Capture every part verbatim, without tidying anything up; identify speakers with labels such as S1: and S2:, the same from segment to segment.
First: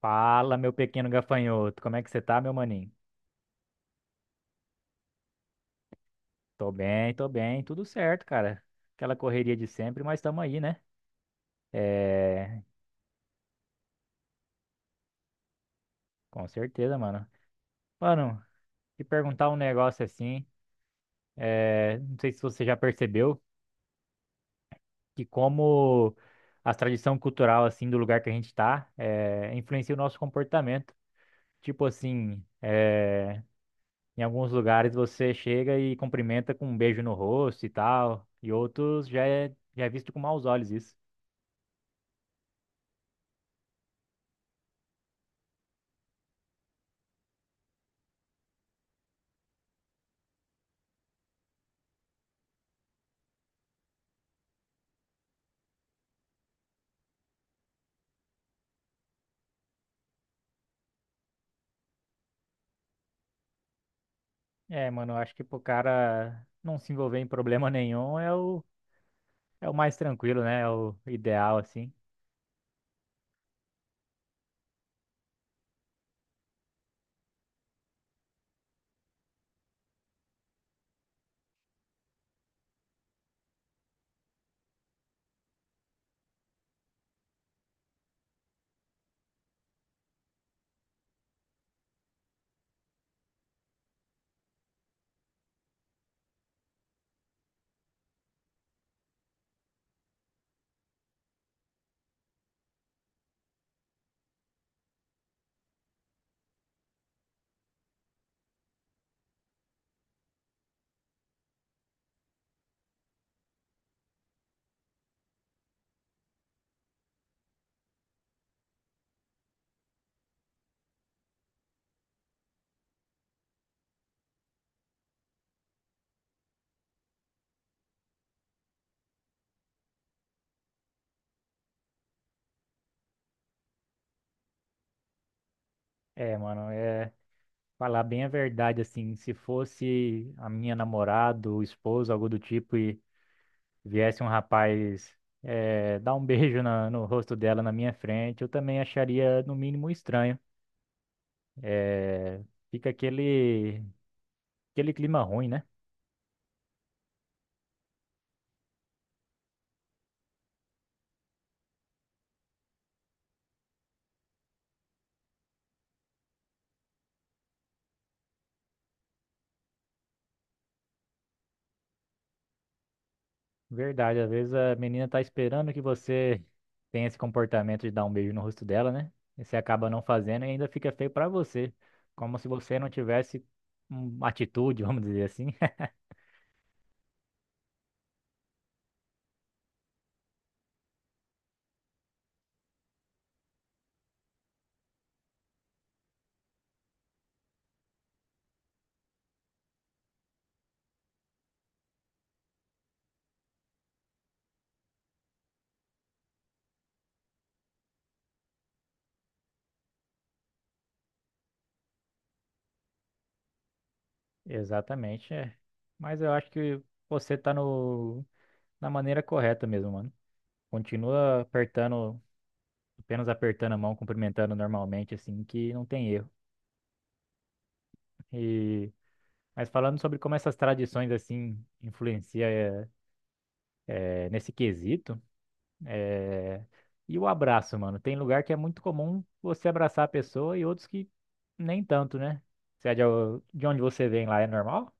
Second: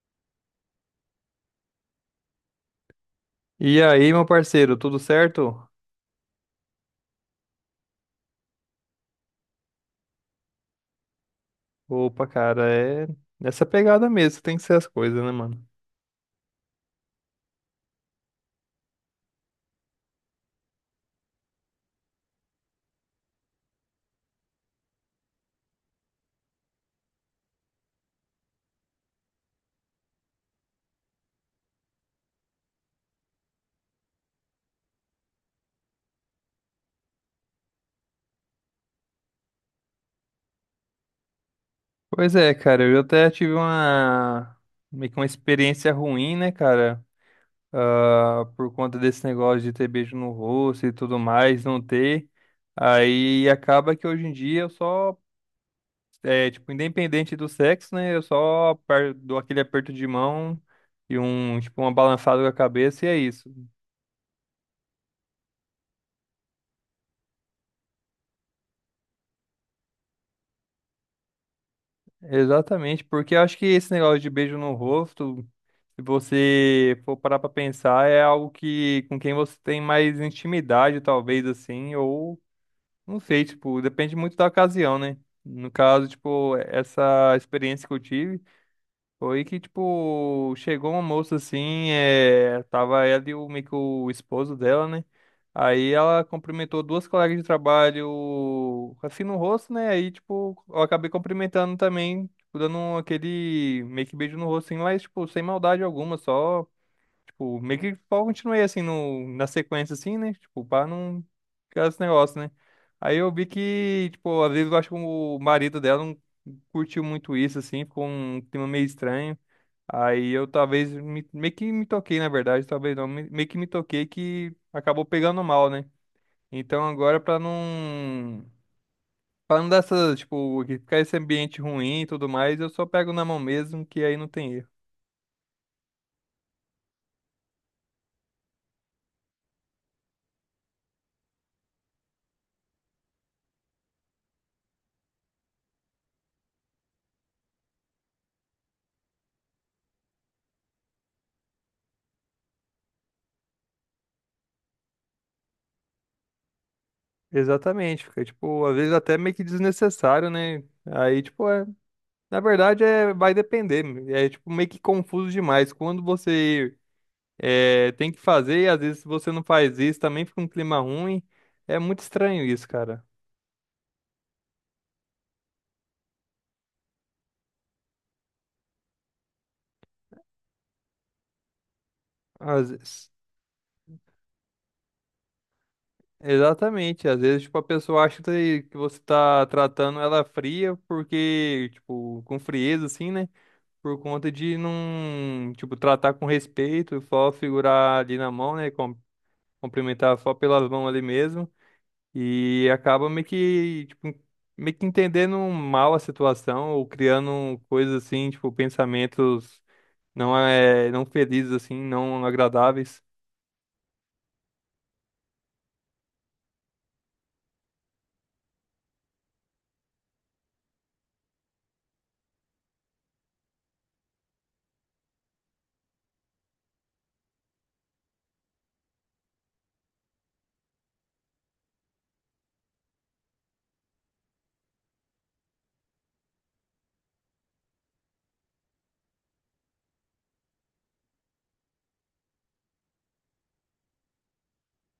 S1: Fala, meu pequeno gafanhoto. Como é que você tá, meu maninho?
S2: E aí, meu parceiro, tudo certo?
S1: Tô bem, tô bem, tudo certo, cara. Aquela correria de sempre, mas tamo aí, né?
S2: Opa,
S1: É,
S2: cara, é nessa pegada mesmo, que tem que ser as coisas, né, mano?
S1: com certeza, mano. Mano, te perguntar um negócio assim, é, não sei se você já percebeu que como a tradição cultural, assim, do lugar que a gente tá, é, influencia o nosso comportamento. Tipo assim, é, em alguns lugares você chega e cumprimenta com um beijo no rosto e tal, e outros já é, já é visto com maus olhos isso.
S2: Pois é, cara, eu até tive uma meio que uma experiência ruim, né, cara? Ah, por conta desse negócio de ter beijo no rosto e tudo mais, não ter. Aí acaba que hoje em dia eu só, é, tipo, independente do sexo, né? Eu só aper- dou aquele aperto de mão e um, tipo, uma balançada com a cabeça e é isso.
S1: É, mano, eu acho que pro cara não se envolver em problema nenhum é o, é o mais tranquilo, né? É o ideal, assim.
S2: Exatamente, porque eu acho que esse negócio de beijo no rosto, se você for parar pra pensar, é algo que com quem você tem mais intimidade, talvez assim, ou não sei, tipo, depende muito da ocasião, né? No caso, tipo, essa experiência que eu tive. Foi que, tipo, chegou uma moça assim, é, tava ela e o, meio que o esposo dela, né? Aí ela cumprimentou duas colegas de trabalho assim no rosto, né? Aí, tipo, eu acabei cumprimentando também, tipo, dando um, aquele meio que beijo no rosto, assim, mas, tipo, sem maldade alguma, só, tipo, meio que só continuei assim no, na sequência, assim, né? Tipo, pra não ficar esse negócio, né? Aí eu vi que, tipo, às vezes eu acho que o marido dela não curtiu muito isso, assim, ficou um clima meio estranho. Aí eu talvez me- meio que me toquei, na verdade, talvez não, me- meio que me toquei que acabou pegando mal, né? Então agora pra não para não dar essa, tipo, que ficar esse ambiente ruim e tudo mais, eu só pego na mão mesmo, que aí não tem erro.
S1: É, mano, é falar bem a verdade, assim. Se fosse a minha namorada, ou esposa, algo do tipo, e viesse um rapaz é, dar um beijo na- no rosto dela na minha frente, eu também acharia, no mínimo, estranho. É, fica aquele, aquele clima ruim, né?
S2: Exatamente, fica tipo, às vezes até meio que desnecessário, né? Aí tipo, é, na verdade é vai depender, é tipo meio que confuso demais. Quando você é, tem que fazer e às vezes se você não faz isso, também fica um clima ruim. É muito estranho isso, cara.
S1: Verdade, às vezes a menina tá esperando que você tenha esse comportamento de dar um beijo no rosto dela, né? E você acaba não fazendo e ainda fica feio pra você, como se
S2: Às
S1: você não
S2: vezes.
S1: tivesse uma atitude, vamos dizer assim.
S2: Exatamente. Às vezes, tipo, a pessoa acha que que você tá tratando ela fria porque, tipo, com frieza, assim, né? Por conta de não, tipo, tratar com respeito, só figurar ali na mão, né? com- Cumprimentar só pelas mãos ali mesmo. E acaba meio que, tipo, meio que entendendo mal a situação ou criando coisas assim, tipo, pensamentos não é, não felizes, assim, não agradáveis.
S1: Exatamente, é. Mas eu acho que você tá no na maneira correta mesmo, mano. Continua apertando, apenas apertando a mão, cumprimentando normalmente assim, que não tem erro. E mas falando sobre como essas tradições assim influenciam é, é, nesse quesito. É, E o abraço, mano? Tem lugar que é muito comum você abraçar a pessoa e outros que nem tanto, né? Se é de de onde você vem lá é normal?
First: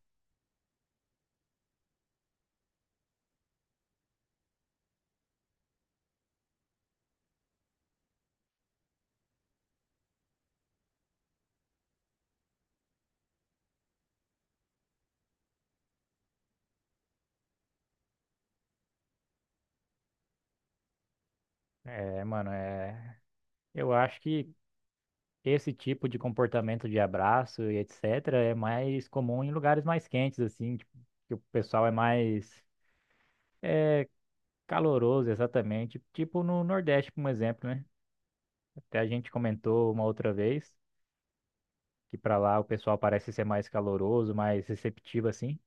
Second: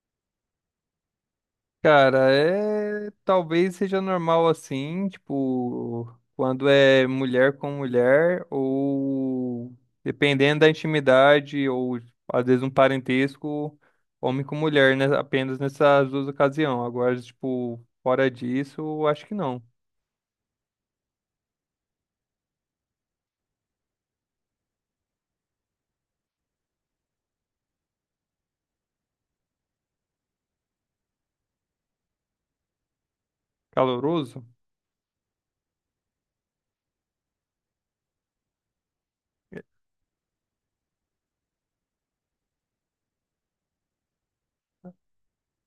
S2: Cara, é talvez seja normal assim, tipo, quando é mulher com mulher, ou dependendo da intimidade, ou às vezes um parentesco, homem com mulher, né? Apenas nessas duas ocasiões. Agora, tipo, fora disso, acho que não.
S1: É, mano, é. Eu acho que esse tipo de comportamento de abraço e etecetera é mais comum em lugares mais quentes, assim, tipo, que o pessoal é mais
S2: Caloroso?
S1: caloroso, exatamente. Tipo no Nordeste, por um exemplo, né? Até a gente
S2: É,
S1: comentou uma outra vez que pra lá o pessoal parece ser mais caloroso, mais receptivo, assim.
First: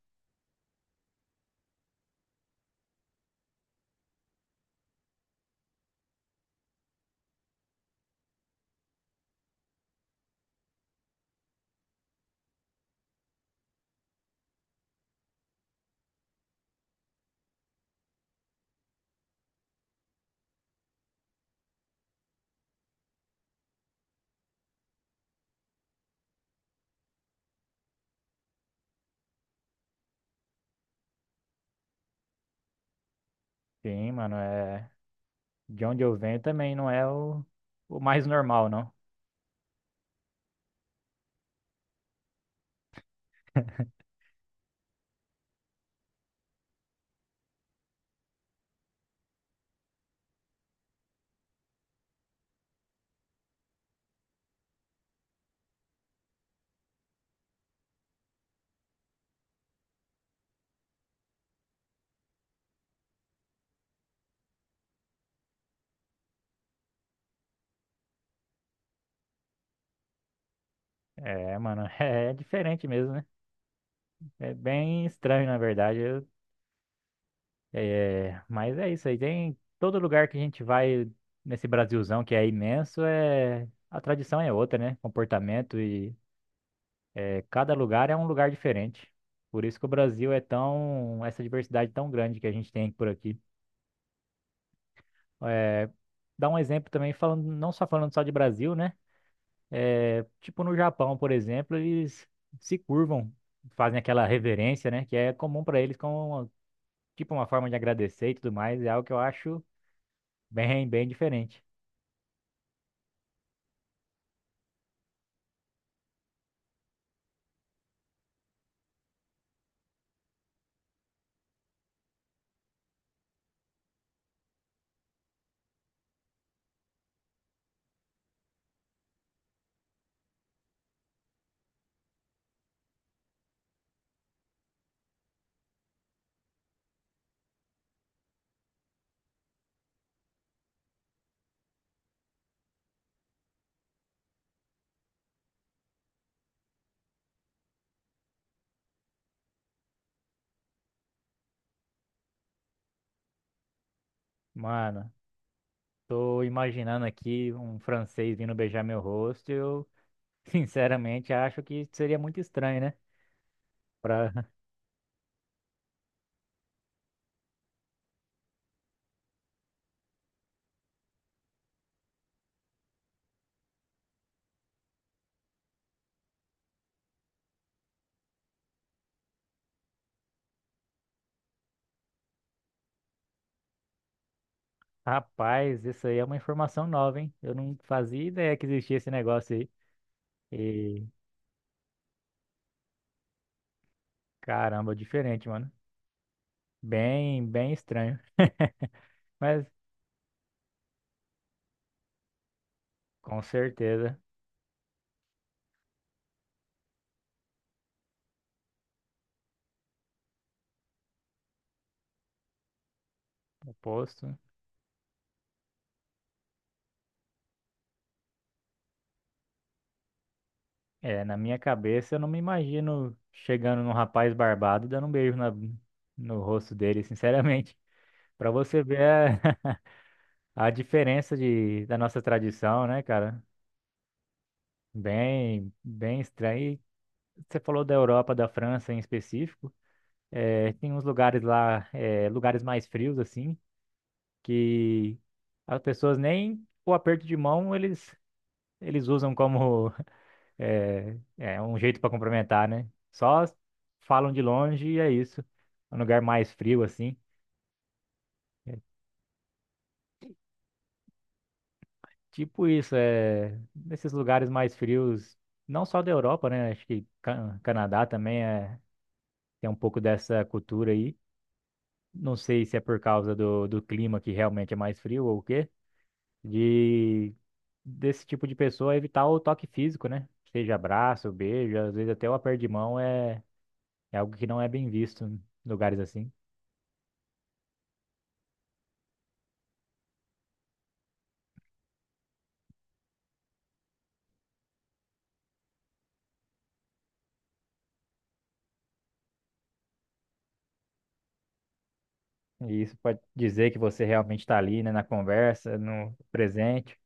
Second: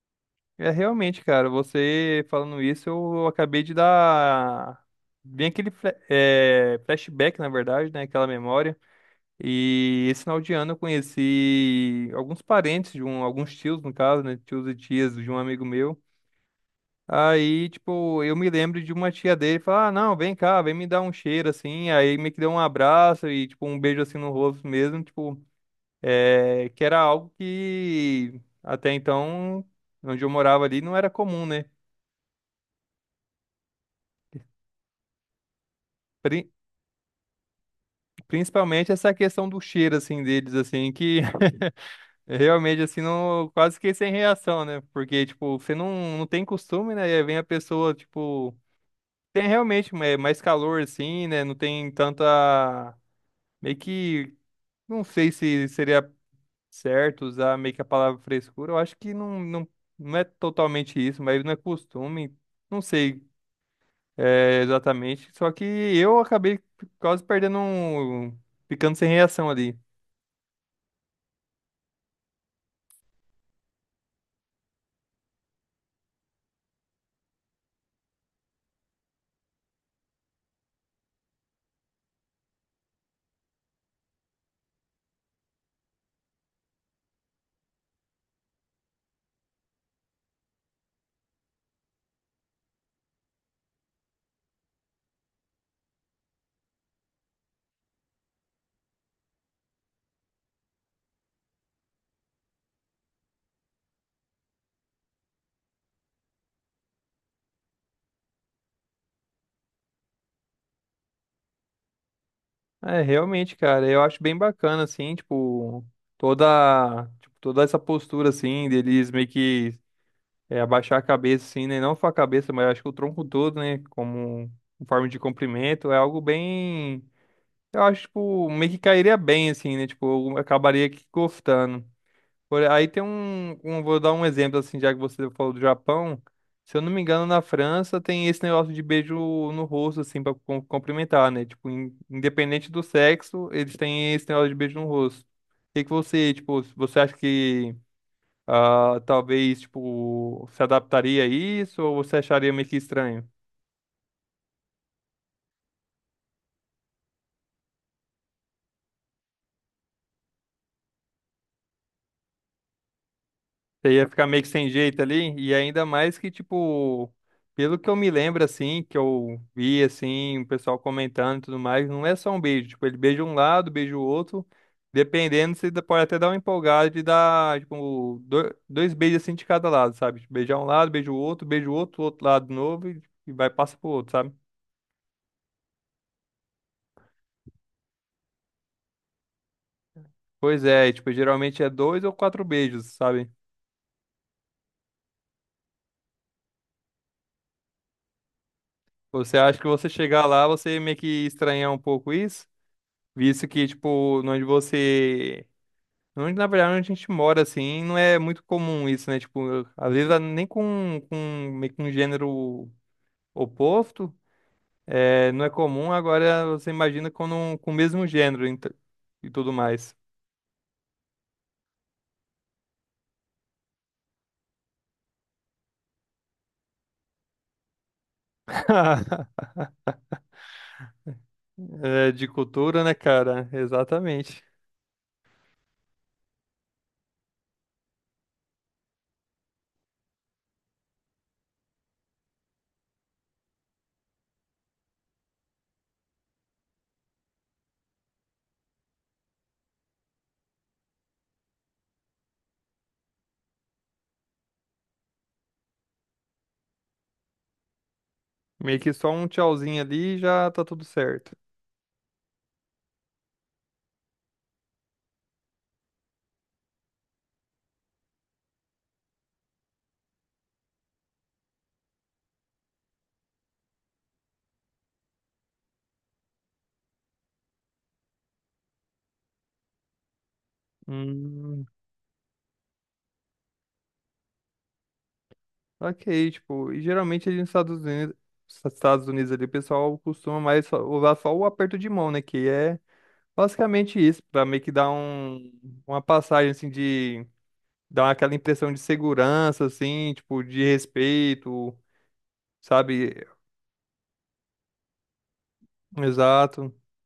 S2: é realmente, cara, você falando isso, eu acabei de dar bem aquele fle- é, flashback, na verdade, né? Aquela memória. E esse final de ano eu conheci alguns parentes de um, alguns tios, no caso, né? Tios e tias de um amigo meu. Aí, tipo, eu me lembro de uma tia dele falar, ah, não, vem cá, vem me dar um cheiro, assim. Aí meio que deu um abraço e, tipo, um beijo, assim, no rosto mesmo, tipo, é, que era algo que até então, onde eu morava ali, não era comum, né?
S1: Sim, mano, é. De onde eu venho
S2: Pri-
S1: também não é o, o mais normal,
S2: Principalmente
S1: não.
S2: essa questão do cheiro, assim, deles, assim, que realmente, assim, não, quase que sem reação, né? Porque, tipo, você não, não tem costume, né? E aí vem a pessoa, tipo, tem realmente é, mais calor, assim, né? Não tem tanta. Meio que. Não sei se seria certo usar meio que a palavra frescura. Eu acho que não, não, não é totalmente isso, mas não é costume. Não sei é, exatamente. Só que eu acabei quase perdendo um. Ficando sem reação ali.
S1: É, mano, é diferente mesmo, né? É bem estranho, na verdade. Eu- é, mas é isso aí. Tem todo lugar que a gente vai nesse Brasilzão que é imenso, é, a tradição é outra, né? Comportamento e é, cada lugar é um lugar diferente. Por isso que o Brasil é tão, essa diversidade tão grande que a gente tem por aqui. É, dá um exemplo também, falando, não só falando só de Brasil, né? Tipo no Japão, por exemplo, eles se curvam, fazem aquela reverência, né? Que é comum para eles como tipo uma forma de agradecer e tudo mais. É algo que eu acho bem, bem diferente.
S2: É, realmente, cara, eu acho bem bacana, assim, tipo, toda, tipo, toda essa postura, assim, deles meio que é, abaixar a cabeça, assim, né? Não só a cabeça, mas eu acho que o tronco todo, né? Como em forma de cumprimento, é algo bem, eu acho, tipo, meio que cairia bem, assim, né? Tipo, eu acabaria que gostando. Por- Aí tem um, um- Vou dar um exemplo, assim, já que você falou do Japão. Se eu não me engano, na França tem esse negócio de beijo no rosto, assim, pra cum- cumprimentar, né? Tipo, in- independente do sexo, eles têm esse negócio de beijo no rosto. O que que você, tipo, você acha que ah, talvez, tipo, se adaptaria a isso ou você acharia meio que estranho?
S1: Mano, tô imaginando aqui um francês vindo beijar meu rosto. e Eu sinceramente acho que seria muito estranho, né?
S2: Você ia ficar
S1: Pra...
S2: meio que sem jeito ali, e ainda mais que, tipo, pelo que eu me lembro, assim, que eu vi, assim, o pessoal comentando e tudo mais, não é só um beijo, tipo, ele beija um lado, beija o outro, dependendo, você dá- pode até dar uma empolgada de dar, tipo, do- dois beijos, assim, de cada lado, sabe? Tipo, beijar um lado, beija o outro, beija o outro, outro lado de novo, e, e vai, passa pro outro, sabe?
S1: Rapaz, isso aí é uma informação nova, hein? Eu não fazia ideia que existia esse negócio aí.
S2: Pois é, e,
S1: E
S2: tipo, geralmente é dois ou quatro beijos, sabe?
S1: caramba, diferente, mano. Bem, bem estranho.
S2: Você acha
S1: Mas
S2: que você chegar lá, você meio que estranhar um pouco isso?
S1: com
S2: Visto que,
S1: certeza.
S2: tipo, onde você onde, na verdade, onde a gente mora, assim, não é muito comum isso, né? Tipo, eu- às vezes a- nem com, com, meio que um gênero oposto,
S1: Oposto, né?
S2: é, não é comum, agora você imagina com, um- com o mesmo gênero ent- e tudo mais.
S1: É, na minha cabeça eu não me imagino chegando num rapaz barbado e dando um beijo na, no rosto dele, sinceramente. Pra você ver a, a diferença de, da
S2: É,
S1: nossa
S2: de cultura,
S1: tradição,
S2: né,
S1: né, cara?
S2: cara? Exatamente.
S1: Bem, bem estranho. E Você falou da Europa, da França em específico. É, tem uns lugares lá, é, lugares mais frios, assim, que as pessoas nem o aperto de mão eles, eles usam como É, é um jeito pra complementar, né? Só falam de longe e é isso. É Um lugar mais frio assim. É
S2: Meio que só um tchauzinho ali e já tá tudo certo.
S1: tipo isso, é nesses lugares mais frios, não só da Europa, né? Acho que Ca- Canadá também é, tem um pouco dessa cultura aí. Não sei se é por causa do, do clima que realmente é mais frio ou o quê, de desse tipo de pessoa evitar o toque físico, né? Seja abraço,
S2: Hum,
S1: beijo, às vezes até o aperto de mão é, é algo que não é bem visto em lugares
S2: ok,
S1: assim.
S2: tipo, e geralmente ali nos Estados Unidos, Estados Unidos ali, o pessoal costuma mais só- usar só o aperto de mão, né? Que é basicamente isso, pra meio que dar um, uma passagem assim de dar aquela impressão de segurança assim, tipo de respeito,
S1: E isso
S2: sabe?
S1: pode dizer que você realmente está ali, né, na conversa, no
S2: Exato.
S1: presente.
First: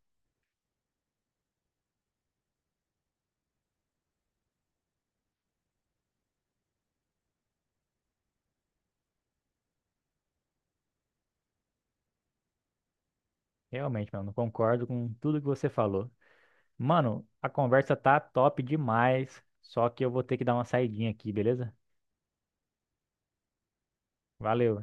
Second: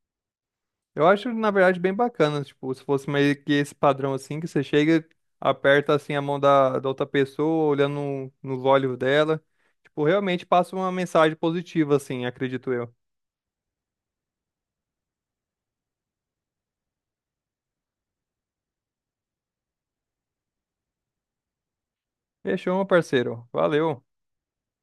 S2: Eu acho na verdade bem bacana, tipo, se fosse meio que esse padrão assim que você chega, aperta assim a mão da, da outra pessoa, olhando no- nos olhos dela, tipo, realmente passa uma mensagem positiva assim, acredito eu.
S1: Realmente, mano, concordo com tudo que você falou. Mano, a conversa tá top demais, só que eu vou ter que dar uma saidinha aqui, beleza?
S2: Fechou, meu parceiro. Valeu.
S1: Valeu.